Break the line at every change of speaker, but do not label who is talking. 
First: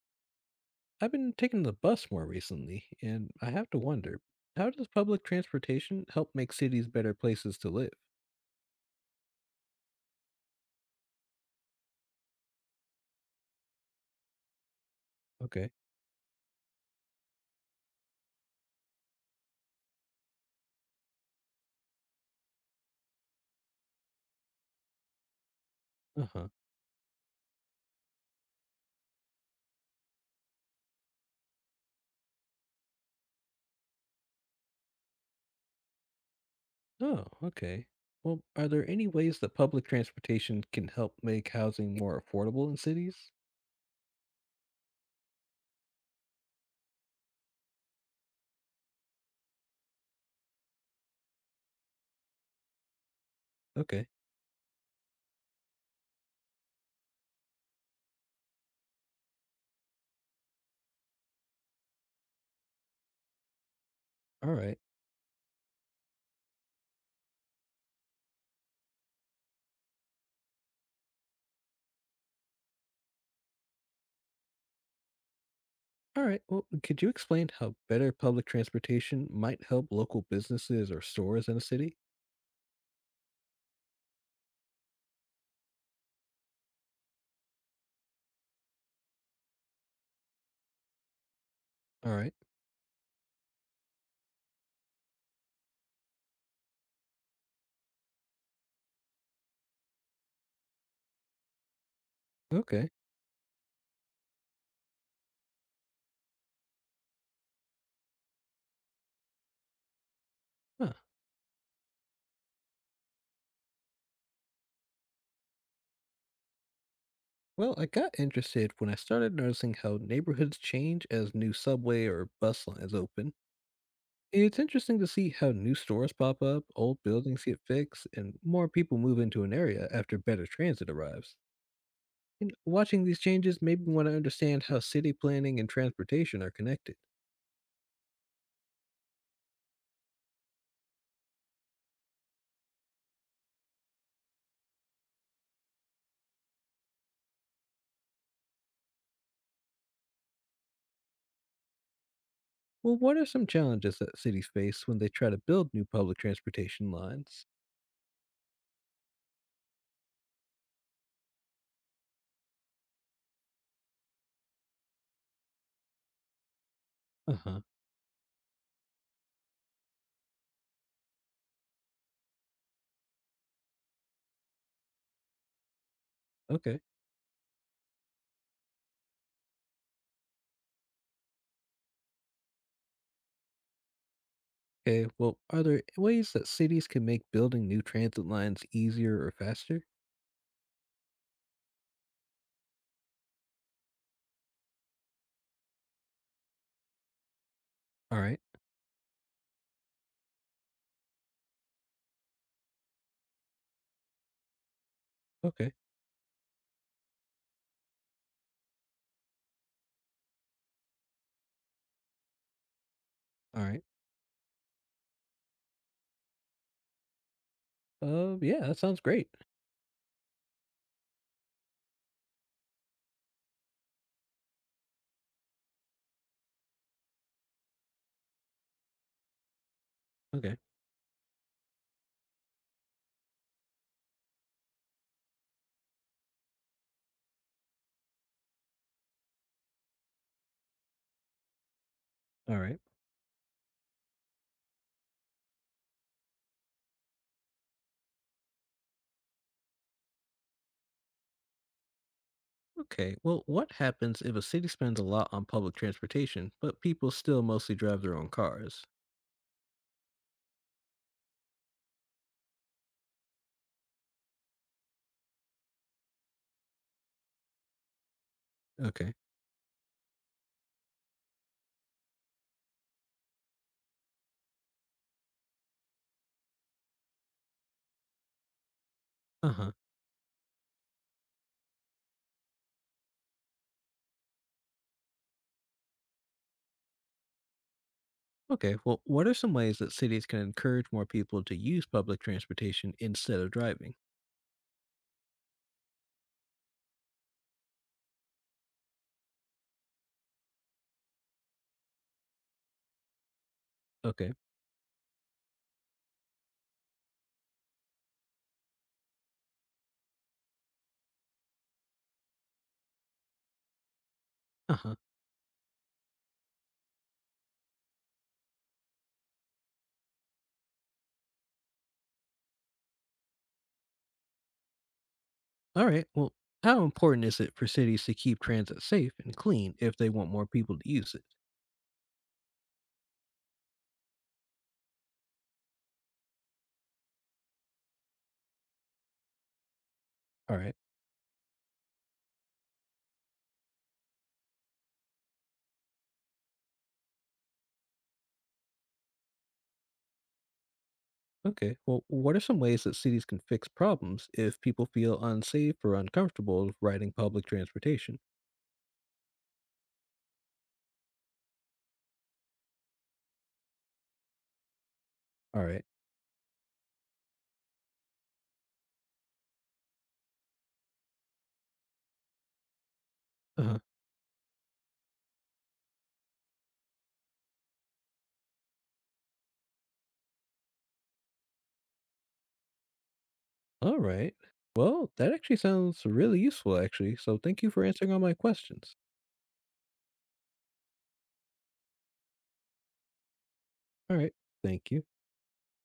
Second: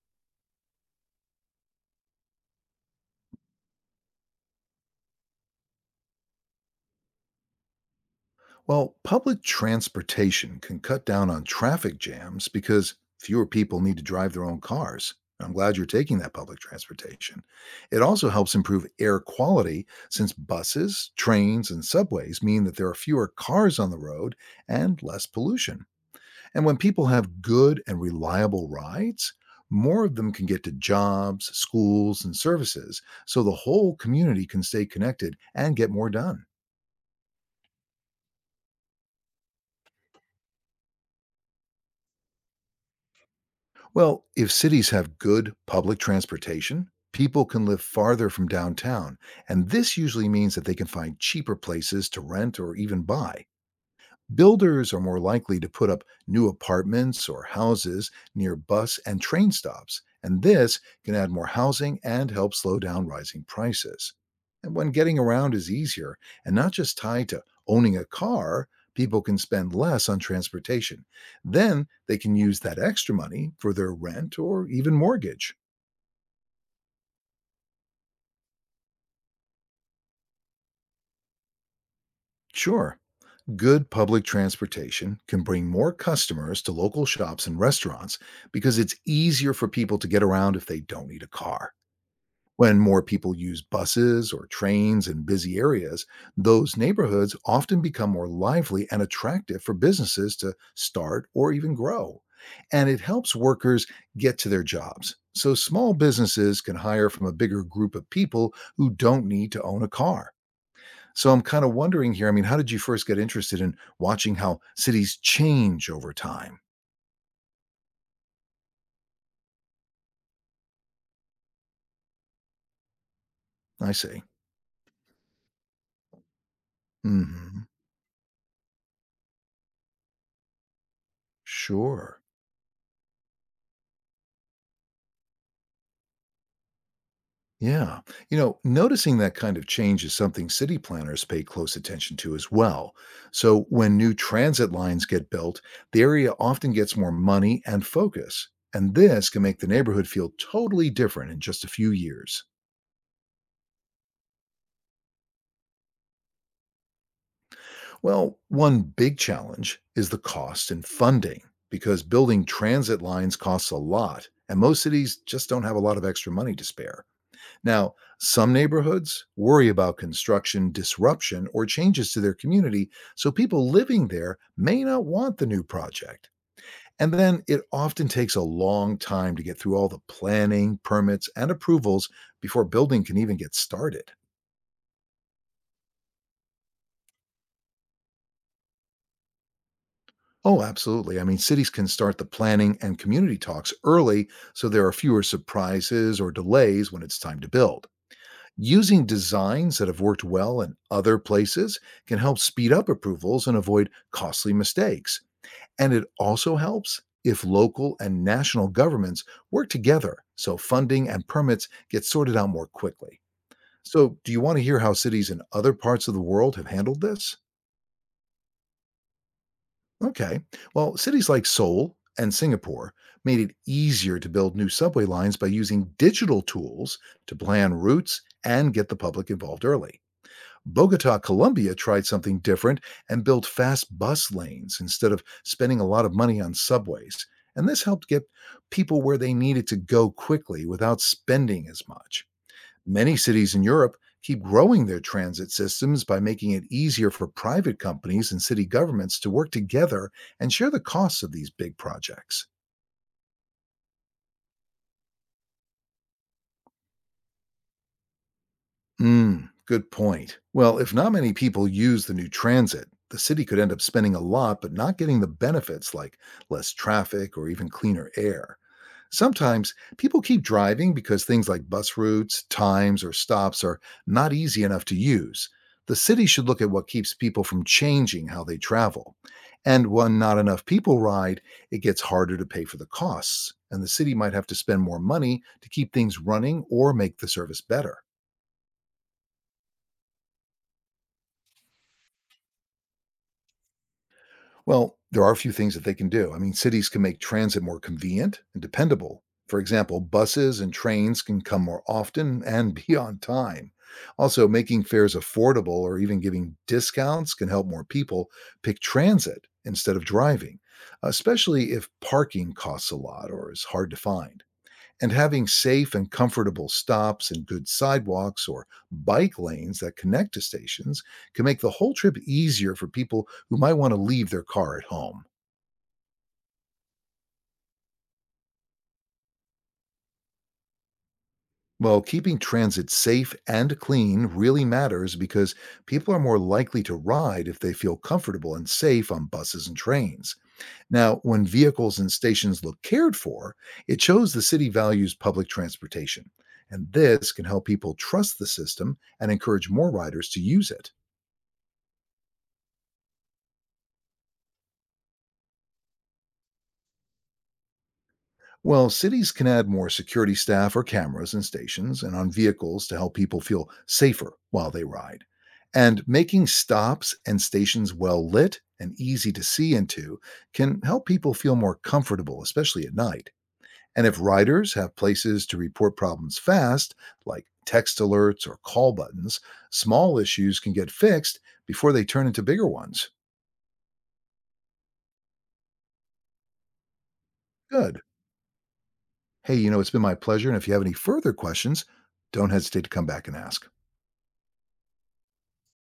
I've been taking the bus more recently, and I have to wonder, how does public transportation help make cities better places to live?
Well, public transportation can cut down on traffic jams because fewer people need to drive their own cars. I'm
Okay.
glad you're taking that public transportation. It also helps improve air quality since buses, trains, and subways mean that there are fewer cars on the road and less pollution.
Uh huh.
And when people have good and reliable rides, more of them can get to jobs, schools, and services so the whole community can stay connected and get more done.
Oh, okay. Well, are there any ways that public transportation can help make housing more affordable in cities?
Well, if cities have good public transportation, people can live farther from downtown, and this usually means that they can find cheaper places to rent or even buy.
Okay.
Builders are more likely to put up new apartments or houses near bus and train stops, and this can add more housing and help slow down rising prices.
All
And
right.
when getting around is easier and not just tied to owning a car, people can spend less on transportation. Then they can use that extra money for their rent or even mortgage.
All right. Well, could you explain how better public transportation might help local businesses or stores in a city?
Sure, good public transportation can bring more customers to local shops and restaurants because it's easier for people to get around if they don't need a car.
All right.
When more people use buses or trains in busy areas, those neighborhoods often become more lively and attractive for businesses to start or even grow.
Okay.
And it helps workers get to their jobs. So small businesses can hire from a bigger group of people who don't need to own a car.
Huh.
So I'm kind of wondering here, how did you first get interested in watching how cities change over time?
Well, I got interested when I started noticing how neighborhoods change as new subway or bus lines open.
I see.
It's interesting to see how new stores pop up, old buildings get
hmm
fixed, and more people move into an area after better transit arrives.
Sure.
And watching these changes made me want to understand how city planning and transportation are connected.
Yeah. You know, noticing that kind of change is something city planners pay close attention to as well. So when new transit lines get built, the area often gets more money and focus. And this can make the neighborhood feel totally different in just a few years.
Well, what are some challenges that cities face when they try to build new public transportation lines?
Well, one big challenge is the cost and funding because building transit lines costs a lot, and most cities just don't have a lot of extra money to spare.
Uh huh.
Now, some neighborhoods worry about construction disruption or changes to their community, so people living there may not want the new project.
Okay.
And then it often takes a long time to get through all the planning, permits, and approvals before building can even get started.
Okay. Well, are there ways that cities can make building new transit lines easier or faster?
Oh, absolutely. Cities can start the planning and community talks early so there are fewer surprises or delays when it's time to build.
All right.
Using designs that have worked well in other places can help speed up approvals and avoid costly mistakes.
Okay.
And it also helps if local and national governments work together so funding and permits get sorted out more quickly.
All right.
So, do you want to hear how cities in other parts of the world have handled this?
Yeah, that sounds great.
Okay. Well, cities like Seoul and Singapore made it easier to build new subway lines by using digital tools to plan routes and get the public involved early.
Okay.
Bogota, Colombia tried something different and built fast bus lanes instead of spending a lot of money on subways. And this helped get people where they needed to go quickly without spending as much.
All right.
Many cities in Europe keep growing their transit systems by making it easier for private companies and city governments to work together and share the costs of these big projects.
Okay, well, what happens if a city spends a lot on public transportation, but people still mostly drive their own cars?
Mm, good point. Well, if not many people use the new transit, the city could end up spending a lot but not getting the benefits like less traffic or even cleaner air.
Okay.
Sometimes people keep driving because things like bus routes, times, or stops are not easy enough to use. The city should look at what keeps people from changing how they travel.
Uh huh.
And when not enough people ride, it gets harder to pay for the costs, and the city might have to spend more money to keep things running or make the service better.
Okay, well, what are some ways that cities can encourage more people to use public transportation instead of driving?
Well, there are a few things that they can do. Cities can make transit more convenient and dependable. For example, buses and trains can come more often and be on time.
Okay.
Also, making fares affordable or even giving discounts can help more people pick transit instead of driving, especially if parking costs a lot or is hard to find
Uh huh.
and having safe and comfortable stops and good sidewalks or bike lanes that connect to stations can make the whole trip easier for people who might want to leave their car at home.
All right, well, how important is it for cities to keep transit safe and clean if they want more people to use it?
Well, keeping transit safe and clean really matters because people are more likely to ride if they feel comfortable and safe on buses and trains.
All right.
Now, when vehicles and stations look cared for, it shows the city values public transportation. And this can help people trust the system and encourage more riders to use it.
Okay, well, what are some ways that cities can fix problems if people feel unsafe or uncomfortable riding public transportation?
Well, cities can add more security staff or cameras in stations and on vehicles to help people feel safer while they ride.
All right.
And making stops and stations well lit and easy to see into can help people feel more comfortable, especially at night.
Uh huh.
And if riders have places to report problems fast, like text alerts or call buttons, small issues can get fixed before they turn into bigger ones.
All right. Well, that actually sounds really useful, actually. So thank you for
Good.
answering all my questions.
Hey, it's been my pleasure. And if you have any further questions, don't hesitate to come back and ask.
All right. Thank you.